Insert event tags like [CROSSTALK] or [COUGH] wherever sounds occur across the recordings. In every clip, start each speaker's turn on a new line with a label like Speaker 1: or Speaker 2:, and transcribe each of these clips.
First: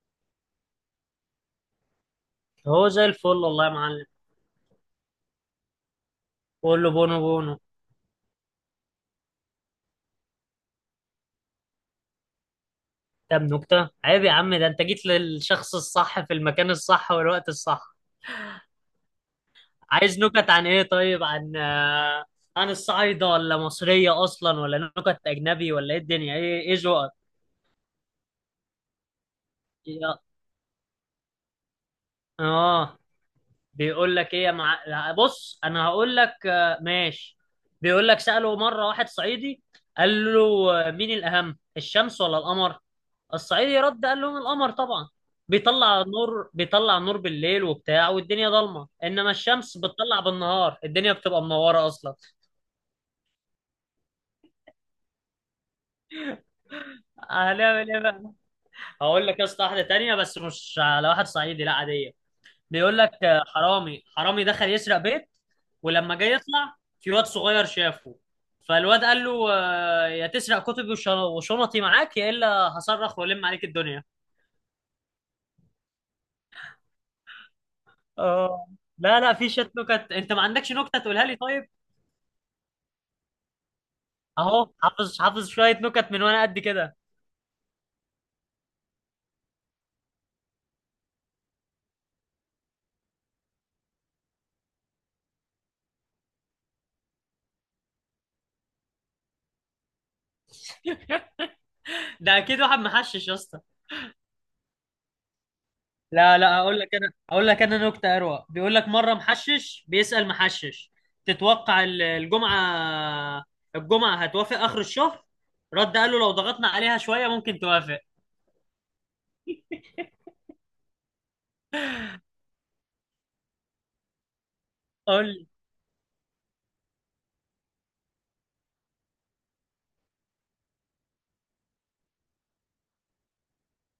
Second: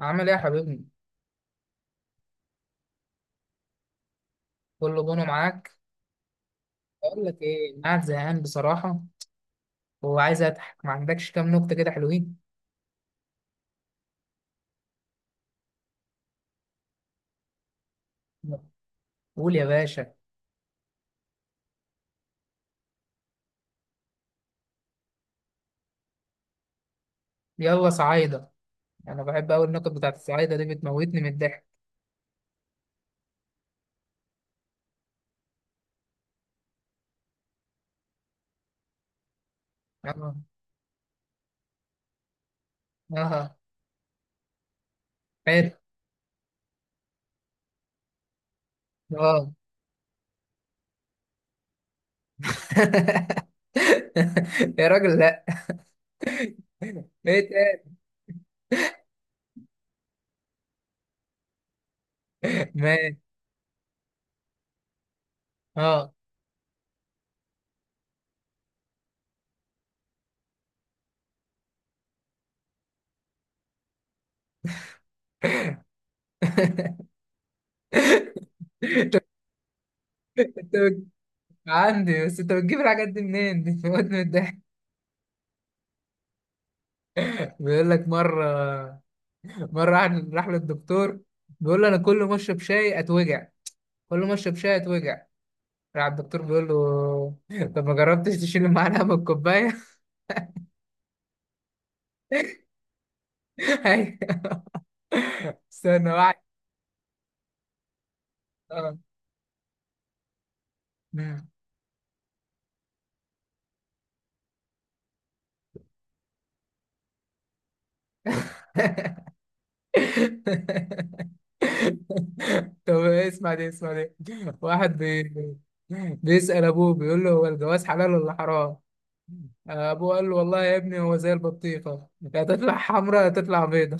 Speaker 1: عامل ايه يا حبيبي؟
Speaker 2: هو زي الفل والله يا معلم.
Speaker 1: كله جونه معاك؟
Speaker 2: بقول له بونو
Speaker 1: اقول لك
Speaker 2: بونو.
Speaker 1: ايه، انا قاعد زهقان بصراحة وعايز اضحك. ما عندكش كام نكتة كده حلوين؟
Speaker 2: طب نكتة عيب يا عم، ده انت جيت للشخص الصح في المكان الصح والوقت الصح.
Speaker 1: قول يا باشا.
Speaker 2: عايز نكت عن ايه؟ طيب عن عن الصعايدة ولا مصرية اصلا ولا نكت اجنبي ولا ايه الدنيا؟ ايه ذوقك؟
Speaker 1: يلا صعايدة. انا بحب اوي النكت بتاعت
Speaker 2: يا-
Speaker 1: الصعايدة دي، بتموتني من الضحك.
Speaker 2: اه بيقول لك ايه يا مع... لا، بص انا هقول لك، ماشي. بيقول لك: سأله مرة واحد صعيدي،
Speaker 1: اه.
Speaker 2: قال له مين الأهم، الشمس ولا القمر؟
Speaker 1: اه.
Speaker 2: الصعيدي رد قال لهم: القمر طبعا،
Speaker 1: حلو.
Speaker 2: بيطلع نور، بالليل وبتاع، والدنيا ضلمه،
Speaker 1: اه.
Speaker 2: انما الشمس بتطلع بالنهار، الدنيا بتبقى منوره اصلا.
Speaker 1: [LAUGHS] يا راجل، لا. [LAUGHS] ايه
Speaker 2: هنعمل
Speaker 1: تاني؟
Speaker 2: ايه بقى. هقول لك يا اسطى واحده تانيه، بس مش على واحد صعيدي، لا عاديه. بيقول لك:
Speaker 1: ماشي.
Speaker 2: حرامي دخل يسرق بيت،
Speaker 1: اه.
Speaker 2: ولما جاي يطلع، في واد صغير شافه. فالواد قال له: يا تسرق كتبي وشنطي معاك يا الا هصرخ والم عليك الدنيا.
Speaker 1: [LAUGHS]
Speaker 2: اه، لا لا، في شت نكت، انت ما
Speaker 1: انت
Speaker 2: عندكش نكته
Speaker 1: بت-
Speaker 2: تقولها لي طيب؟
Speaker 1: عندي، بس انت بتجيب الحاجات دي منين؟ دي بتموتني من الضحك.
Speaker 2: اهو، حافظ شويه نكت من وانا قد كده.
Speaker 1: بيقول لك مره راح للدكتور، بيقول له انا كل ما اشرب شاي اتوجع، كل ما اشرب شاي اتوجع. راح الدكتور بيقول له [LAUGHS] طب ما جربتش تشيل المعلقه من الكوبايه؟ [LAUGHS]
Speaker 2: [LAUGHS] ده اكيد واحد محشش يا اسطى.
Speaker 1: أيوة. استنى واحد.
Speaker 2: لا لا، اقول لك انا نكته اروق. بيقول لك
Speaker 1: اه.
Speaker 2: مره محشش بيسأل محشش:
Speaker 1: مم.
Speaker 2: تتوقع الجمعه، هتوافق اخر الشهر؟ رد قال له: لو ضغطنا عليها شويه ممكن توافق.
Speaker 1: [LAUGHS] طب اسمع دي، اسمع دي.
Speaker 2: قول.
Speaker 1: بيسأل ابوه، بيقول له هو الجواز حلال ولا حرام؟ ابوه قال له والله يا ابني هو زي البطيخه، يا تطلع حمراء يا تطلع بيضه.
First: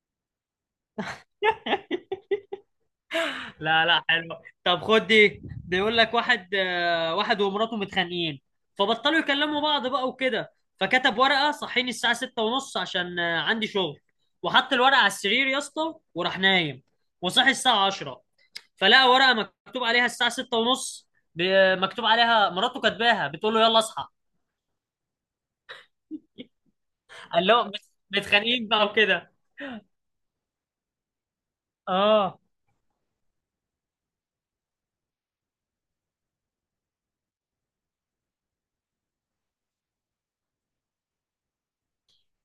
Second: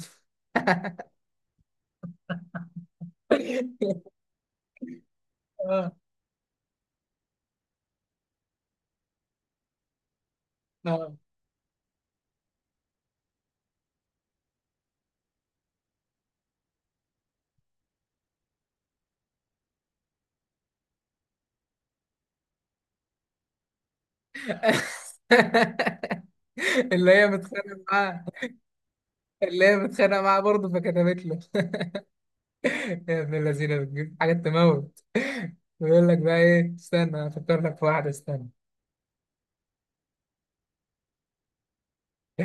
Speaker 2: لا لا، حلو. طب خد دي،
Speaker 1: [LAUGHS] اه.
Speaker 2: بيقول لك واحد، واحد ومراته متخانقين، فبطلوا يكلموا بعض بقى وكده،
Speaker 1: اه.
Speaker 2: فكتب ورقة: صحيني الساعة ستة ونص عشان عندي شغل. وحط الورقة على السرير يا اسطى وراح نايم، وصحي الساعة عشرة، فلقى ورقة مكتوب عليها: الساعة ستة ونص، مكتوب عليها مراته كاتباها بتقول له يلا اصحى.
Speaker 1: [LAUGHS] اللي هي
Speaker 2: قال له:
Speaker 1: متخانقه معاه.
Speaker 2: متخانقين بقى وكده.
Speaker 1: اللي هي متخانقه معاه برضه، فكتبت له
Speaker 2: اه.
Speaker 1: يا ابن الذين بتجيب حاجات تموت. ويقول لك بقى ايه، استنى افكر لك في واحده، استنى.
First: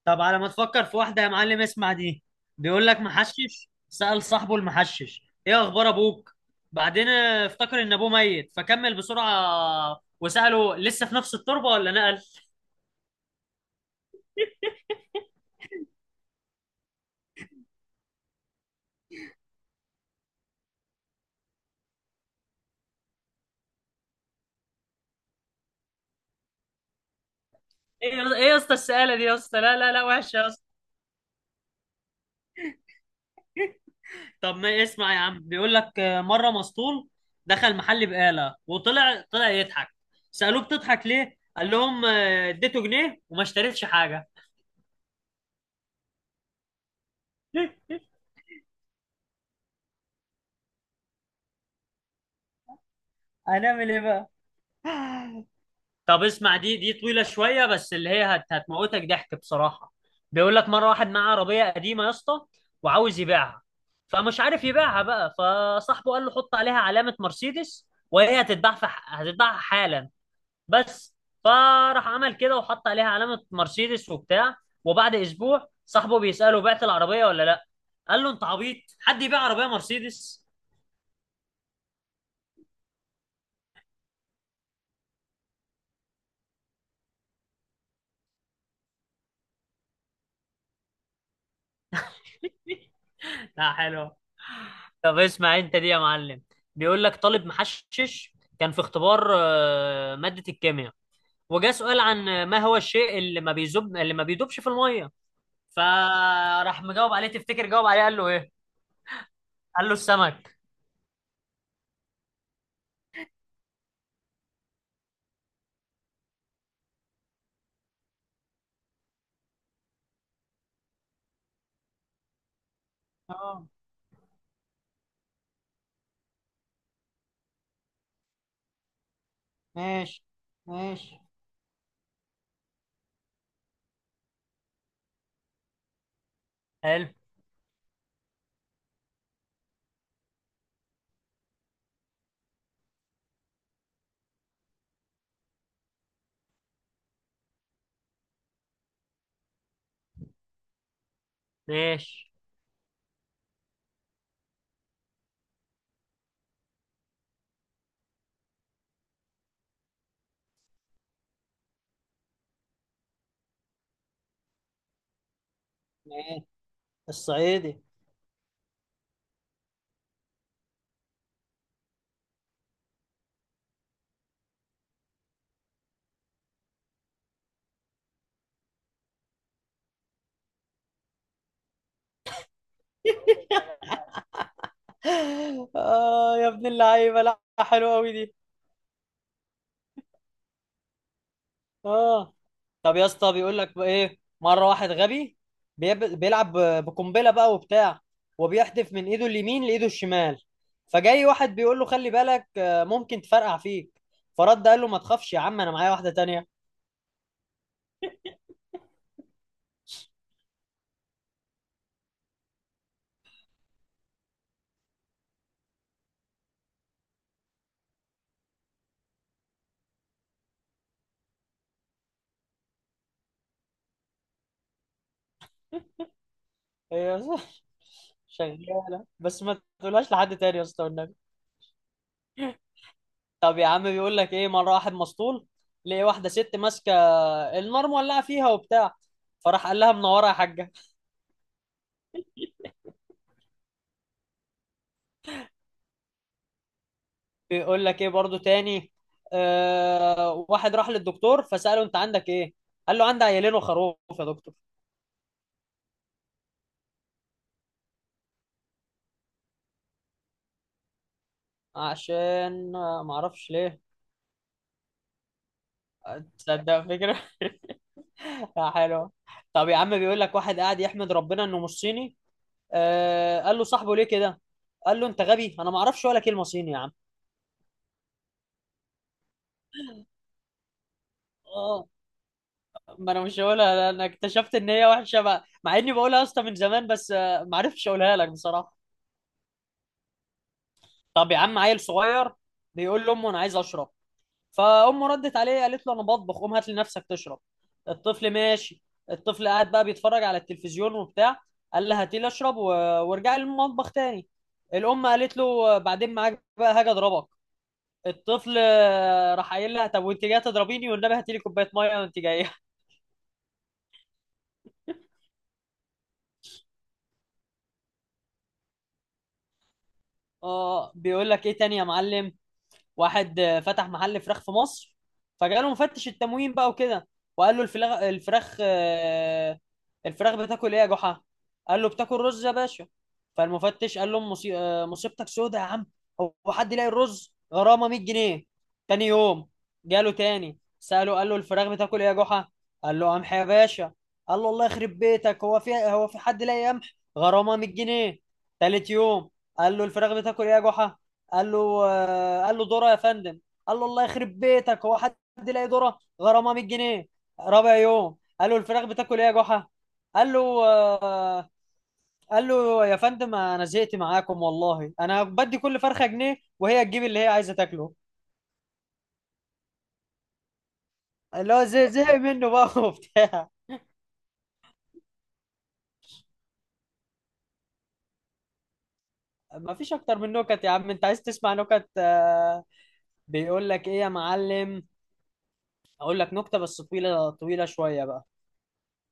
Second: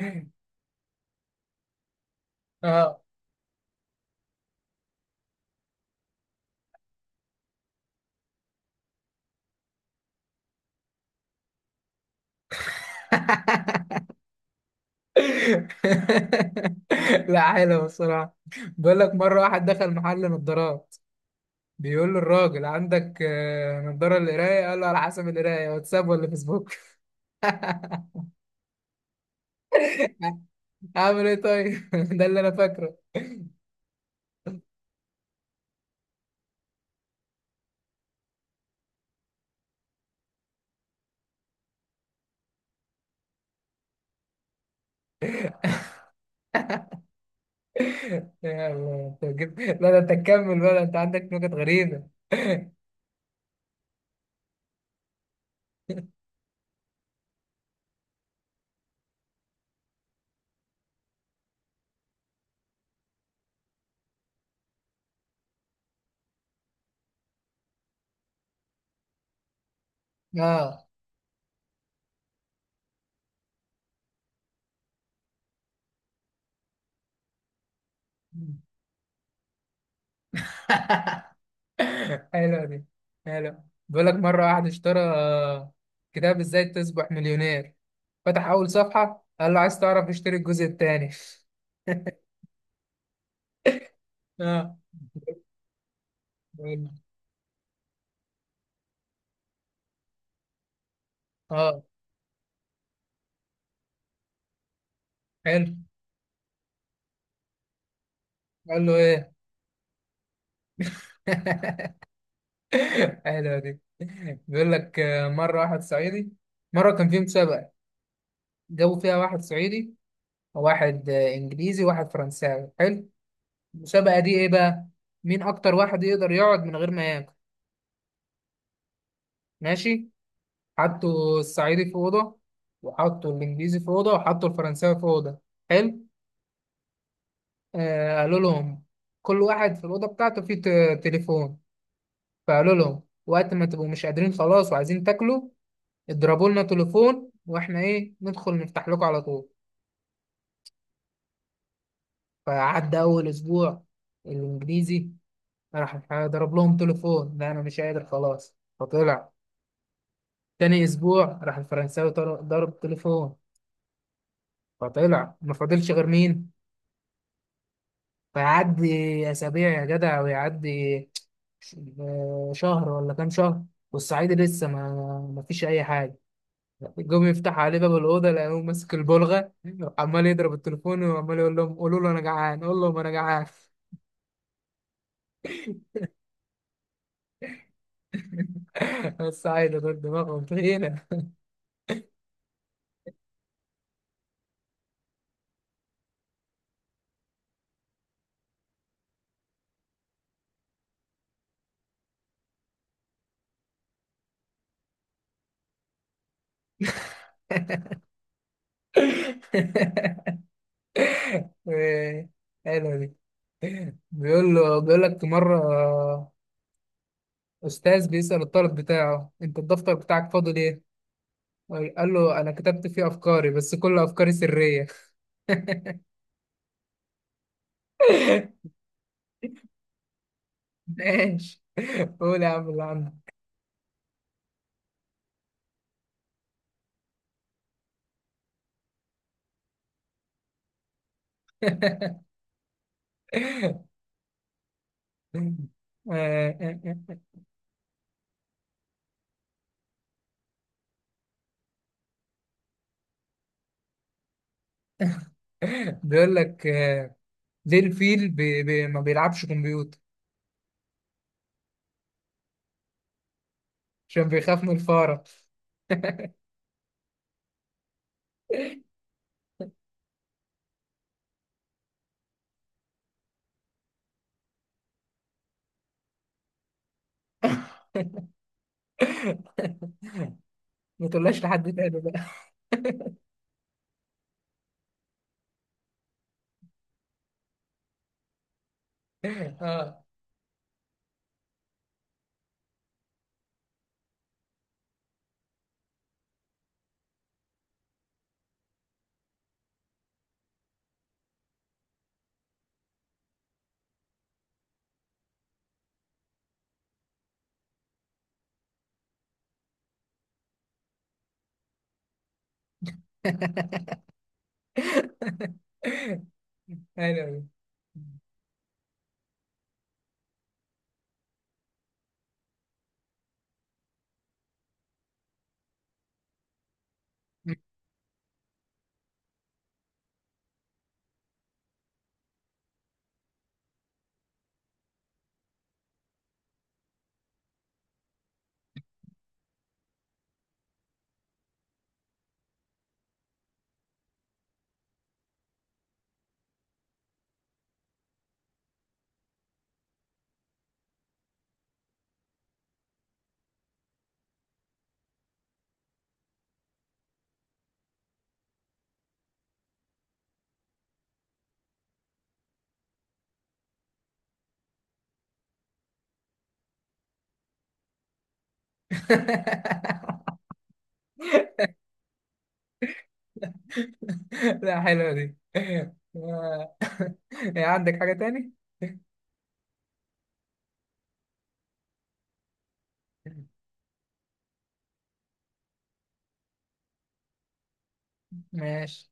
Speaker 2: طب على ما تفكر في واحدة يا معلم، اسمع دي. بيقول لك
Speaker 1: اه.
Speaker 2: محشش سأل صاحبه المحشش: ايه اخبار ابوك؟ بعدين افتكر ان ابوه ميت، فكمل بسرعة وسأله: لسه في نفس التربة ولا نقل؟
Speaker 1: [LAUGHS] لا، حلو بصراحه. بيقول لك مره واحد دخل محل نظارات، بيقول له الراجل عندك نظاره للقرايه؟ قال له على حسب القرايه، واتساب ولا فيسبوك؟ [LAUGHS]
Speaker 2: ايه ايه يا اسطى السؤالة دي يا اسطى، لا لا لا، وحشة يا اسطى.
Speaker 1: اعمل ايه طيب؟ [LAUGHS] ده اللي انا فاكره.
Speaker 2: طب ما اسمع يا عم. بيقول لك، مرة مسطول دخل محل بقالة، طلع يضحك. سألوه: بتضحك ليه؟ قال لهم: اديته جنيه وما اشتريتش حاجة.
Speaker 1: [LAUGHS]
Speaker 2: [LAUGHS]
Speaker 1: يا الله، انت جبت، لا ده انت تكمل بقى، ده انت عندك نكت غريبة. [LAUGHS]
Speaker 2: هنعمل ايه بقى. طب اسمع دي، طويلة شوية، بس اللي هي هتموتك ضحك بصراحة. بيقول لك مرة واحد معاه عربية قديمة يا اسطى، وعاوز يبيعها، فمش عارف يبيعها بقى. فصاحبه قال له: حط عليها علامة مرسيدس وهي هتتباع في هتتباع حالا،
Speaker 1: اه.
Speaker 2: بس. فراح عمل كده وحط عليها علامة مرسيدس وبتاع، وبعد أسبوع صاحبه بيسأله: بعت العربية ولا لأ؟ قال له: أنت عبيط، حد يبيع عربية مرسيدس؟
Speaker 1: حلوة دي. حلوة. بيقول لك مرة واحد اشترى كتاب ازاي تصبح مليونير، فتح أول صفحة، قال له عايز تعرف اشتري الجزء الثاني. [LAUGHS]
Speaker 2: [LAUGHS] لا حلو.
Speaker 1: اه.
Speaker 2: طب اسمع انت دي يا معلم.
Speaker 1: بيقول له،
Speaker 2: بيقول لك طالب محشش كان في اختبار مادة الكيمياء، وجا
Speaker 1: اه
Speaker 2: سؤال عن ما هو الشيء اللي ما بيذوب، اللي ما بيدوبش في المية.
Speaker 1: حلو.
Speaker 2: فراح مجاوب عليه. تفتكر جاوب عليه قال له ايه؟
Speaker 1: قال له ايه؟
Speaker 2: قال له: السمك.
Speaker 1: [LAUGHS] حلوة دي. بيقول لك مرة واحد صعيدي. مرة كان في مسابقة، جابوا فيها واحد صعيدي، واحد انجليزي، وواحد فرنساوي. حلو.
Speaker 2: اه،
Speaker 1: المسابقه دي ايه بقى؟ مين اكتر واحد يقدر يقعد من غير ما ياكل. ماشي.
Speaker 2: ماشي ماشي،
Speaker 1: حطوا الصعيدي في اوضه، وحطوا الانجليزي في اوضه، وحطوا الفرنساوي في اوضه. حلو.
Speaker 2: حلو.
Speaker 1: آه، قالوا لهم كل واحد في الاوضه بتاعته فيه تليفون، فقالوا لهم وقت ما تبقوا مش قادرين خلاص وعايزين تاكلوا اضربوا لنا تليفون، واحنا ايه ندخل نفتح لكم على طول.
Speaker 2: ماشي
Speaker 1: فعدى اول اسبوع، الانجليزي راح ضرب لهم تليفون، لا انا مش قادر خلاص، فطلع. تاني اسبوع راح الفرنساوي، ضرب تليفون فطلع. ما فاضلش غير
Speaker 2: ماشي،
Speaker 1: مين؟
Speaker 2: الصعيدي.
Speaker 1: فيعدي اسابيع يا جدع، ويعدي شهر ولا كام شهر، والصعيدي لسه ما فيش اي حاجه. جم يفتح عليه باب الاوضه، لقوه ماسك البلغه، عمال يضرب التليفون وعمال يقول لهم قولوا له انا جعان، قول لهم انا جعان.
Speaker 2: [LAUGHS] اه يا ابن اللعيبه، لا حلوه قوي دي.
Speaker 1: [LAUGHS] الصعيدي دول دماغهم تخينه.
Speaker 2: اه. طب يا اسطى بيقول لك بقى ايه، مره واحد غبي بيلعب بقنبله بقى وبتاع، وبيحدف من ايده اليمين لايده الشمال. فجاي واحد بيقول له: خلي بالك، ممكن تفرقع فيك. فرد قال له: ما تخافش يا عم، انا معايا واحده تانية.
Speaker 1: [LAUGHS] حلوه دي. بيقول لك مرة أستاذ بيسأل الطالب بتاعه، أنت الدفتر بتاعك فاضي ليه؟ قال له أنا كتبت فيه أفكاري، بس كل أفكاري سرية.
Speaker 2: هي [LAUGHS]
Speaker 1: [LAUGHS]
Speaker 2: شغاله، بس ما تقولهاش لحد تاني يا اسطى والنبي.
Speaker 1: ماشي. قول يا عم اللي عندك.
Speaker 2: طب يا عم بيقول لك ايه، مره واحد مسطول لقي واحده ست ماسكه النار مولعه فيها وبتاع، فراح قال لها: منوره يا حاجه.
Speaker 1: [LAUGHS]
Speaker 2: بيقول لك ايه برضو تاني. آه، واحد راح للدكتور، فسأله: انت عندك ايه؟ قال له: عندي عيالين وخروف يا دكتور.
Speaker 1: بيقول لك ليه الفيل بي بي ما بيلعبش كمبيوتر؟
Speaker 2: عشان معرفش ليه.
Speaker 1: عشان بيخاف من الفارة.
Speaker 2: تصدق فكرة. [LAUGHS] يا حلوة. طب يا عم بيقول لك واحد قاعد يحمد ربنا انه مش صيني. آه، قال له صاحبه: ليه كده؟ قال له: انت غبي، انا معرفش ولا كلمة صيني يا عم.
Speaker 1: ما تقولهاش لحد
Speaker 2: اه،
Speaker 1: تاني بقى.
Speaker 2: ما انا مش هقولها، انا اكتشفت ان هي وحشة بقى، مع اني بقولها يا اسطى من زمان، بس معرفتش اقولها لك بصراحة.
Speaker 1: [LAUGHS] اه.
Speaker 2: طب يا عم، عيل صغير بيقول لامه: انا عايز اشرب. فامه ردت عليه قالت له: انا بطبخ، قوم هات لنفسك تشرب. الطفل ماشي. الطفل قاعد بقى بيتفرج على التلفزيون وبتاع، قال لها: هاتي لي اشرب وارجع لي المطبخ تاني. الام قالت له: بعدين معاك بقى، هاجي اضربك. الطفل راح قايل لها: طب وانت جايه تضربيني والنبي هاتي لي كوبايه ميه وانت جايه. [LAUGHS]
Speaker 1: حلو.
Speaker 2: اه، بيقول لك ايه تاني يا معلم. واحد فتح محل فراخ في مصر، فجاله مفتش التموين بقى وكده، وقال له: الفراخ، الفراخ بتاكل ايه يا جحا؟ قال له: بتاكل رز يا باشا. فالمفتش قال له: مصيبتك سودة يا عم، هو حد يلاقي الرز؟ غرامة 100 جنيه. تاني يوم جاله تاني سأله قال له: الفراخ بتاكل ايه يا جحا؟ قال له: قمح يا باشا. قال له: الله يخرب بيتك، هو في حد لاقي قمح؟ غرامة 100 جنيه. تالت يوم قال له: الفراخ بتاكل ايه يا جحا؟ قال له، قال له: ذره يا فندم. قال له: الله يخرب بيتك، هو حد يلاقي ذره؟ غرامه 100 جنيه. رابع يوم قال له: الفراخ بتاكل ايه يا جحا؟ قال له، آه، قال له: يا فندم انا زهقت معاكم والله، انا بدي كل فرخه جنيه وهي تجيب اللي هي عايزه تاكله.
Speaker 1: [LAUGHS]
Speaker 2: اللي هو زي زهق منه بقى [LAUGHS] وبتاع.
Speaker 1: [LAUGHS] لا، حلوة دي. آه. [LAUGHS] عندك حاجة تاني؟
Speaker 2: ما فيش اكتر من نكت يا عم، انت عايز تسمع نكت؟ بيقول لك ايه يا معلم، اقول لك نكته بس طويله شويه بقى.
Speaker 1: ماشي.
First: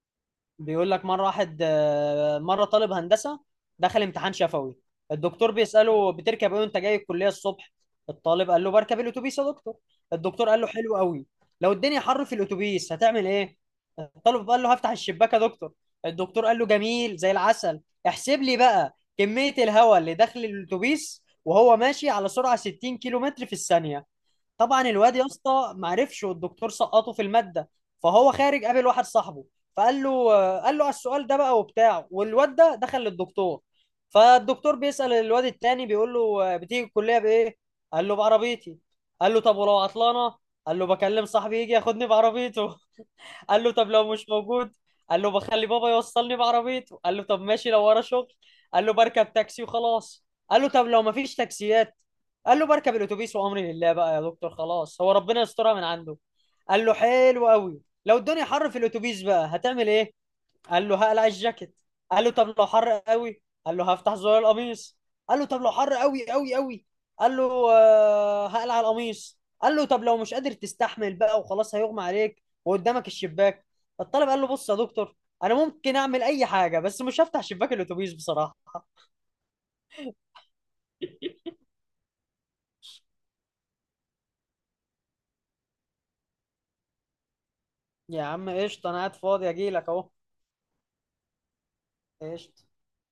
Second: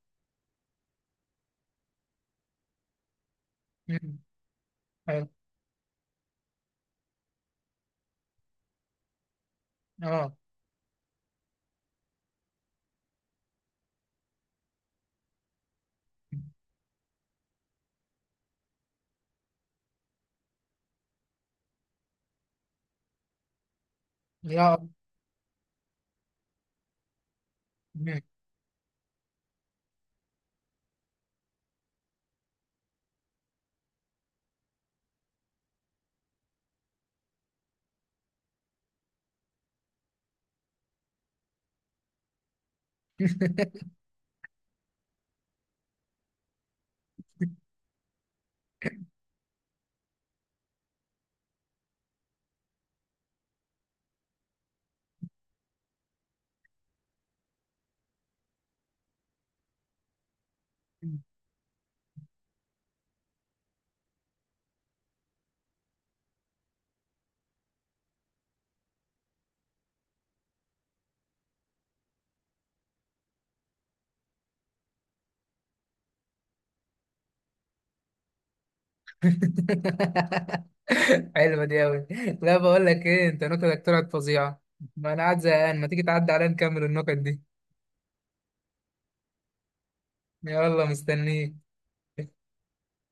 Speaker 2: بيقول لك مرة واحد، آه، مرة طالب هندسة دخل
Speaker 1: مم.
Speaker 2: امتحان شفوي.
Speaker 1: حلو.
Speaker 2: الدكتور بيسأله: بتركب ايه وانت جاي الكلية الصبح؟ الطالب قال له: بركب الاتوبيس يا دكتور.
Speaker 1: اه.
Speaker 2: الدكتور قال له: حلو قوي، لو الدنيا حر في الاتوبيس هتعمل ايه؟ الطالب قال له: هفتح الشباك يا دكتور. الدكتور قال له: جميل زي العسل، احسب لي بقى كمية الهواء اللي داخل الاتوبيس وهو ماشي على سرعة 60 كيلو متر في الثانية.
Speaker 1: يا
Speaker 2: طبعا الواد يا اسطى ما عرفش، والدكتور سقطه في الماده.
Speaker 1: مم.
Speaker 2: فهو خارج قابل واحد صاحبه، فقال له، قال له على السؤال ده بقى وبتاع، والواد ده دخل للدكتور. فالدكتور بيسأل الواد التاني بيقول له: بتيجي الكليه بايه؟ قال له: بعربيتي. قال له: طب ولو عطلانه؟ قال له: بكلم صاحبي يجي ياخدني بعربيته. قال له: طب لو مش موجود؟ قال له: بخلي بابا يوصلني بعربيته. قال له: طب ماشي، لو ورا شغل؟ قال له: بركب تاكسي وخلاص. قال له: طب لو مفيش تاكسيات؟ قال له: بركب الاتوبيس وامري لله بقى يا دكتور، خلاص هو ربنا يسترها من عنده. قال له: حلو قوي، لو الدنيا حر في الاتوبيس بقى هتعمل ايه؟ قال له: هقلع الجاكيت. قال له: طب لو حر قوي؟ قال له: هفتح زرار القميص. قال له: طب لو حر قوي قوي قوي؟ قال له: هقلع القميص. قال له: طب لو مش قادر تستحمل بقى وخلاص هيغمى عليك وقدامك الشباك؟ الطالب قال له: بص يا دكتور، انا ممكن اعمل اي حاجه، بس مش هفتح شباك الاتوبيس بصراحه.
Speaker 1: [LAUGHS] حلوة دي أوي. لا بقول لك إيه، أنت نكتك طلعت فظيعة، ما أنا قاعد زهقان، ما تيجي تعدي عليا نكمل النكت دي.
Speaker 2: يا عم قشطه، انا قاعد فاضي اجي لك اهو.
Speaker 1: يلا مستنيك.
Speaker 2: قشطه.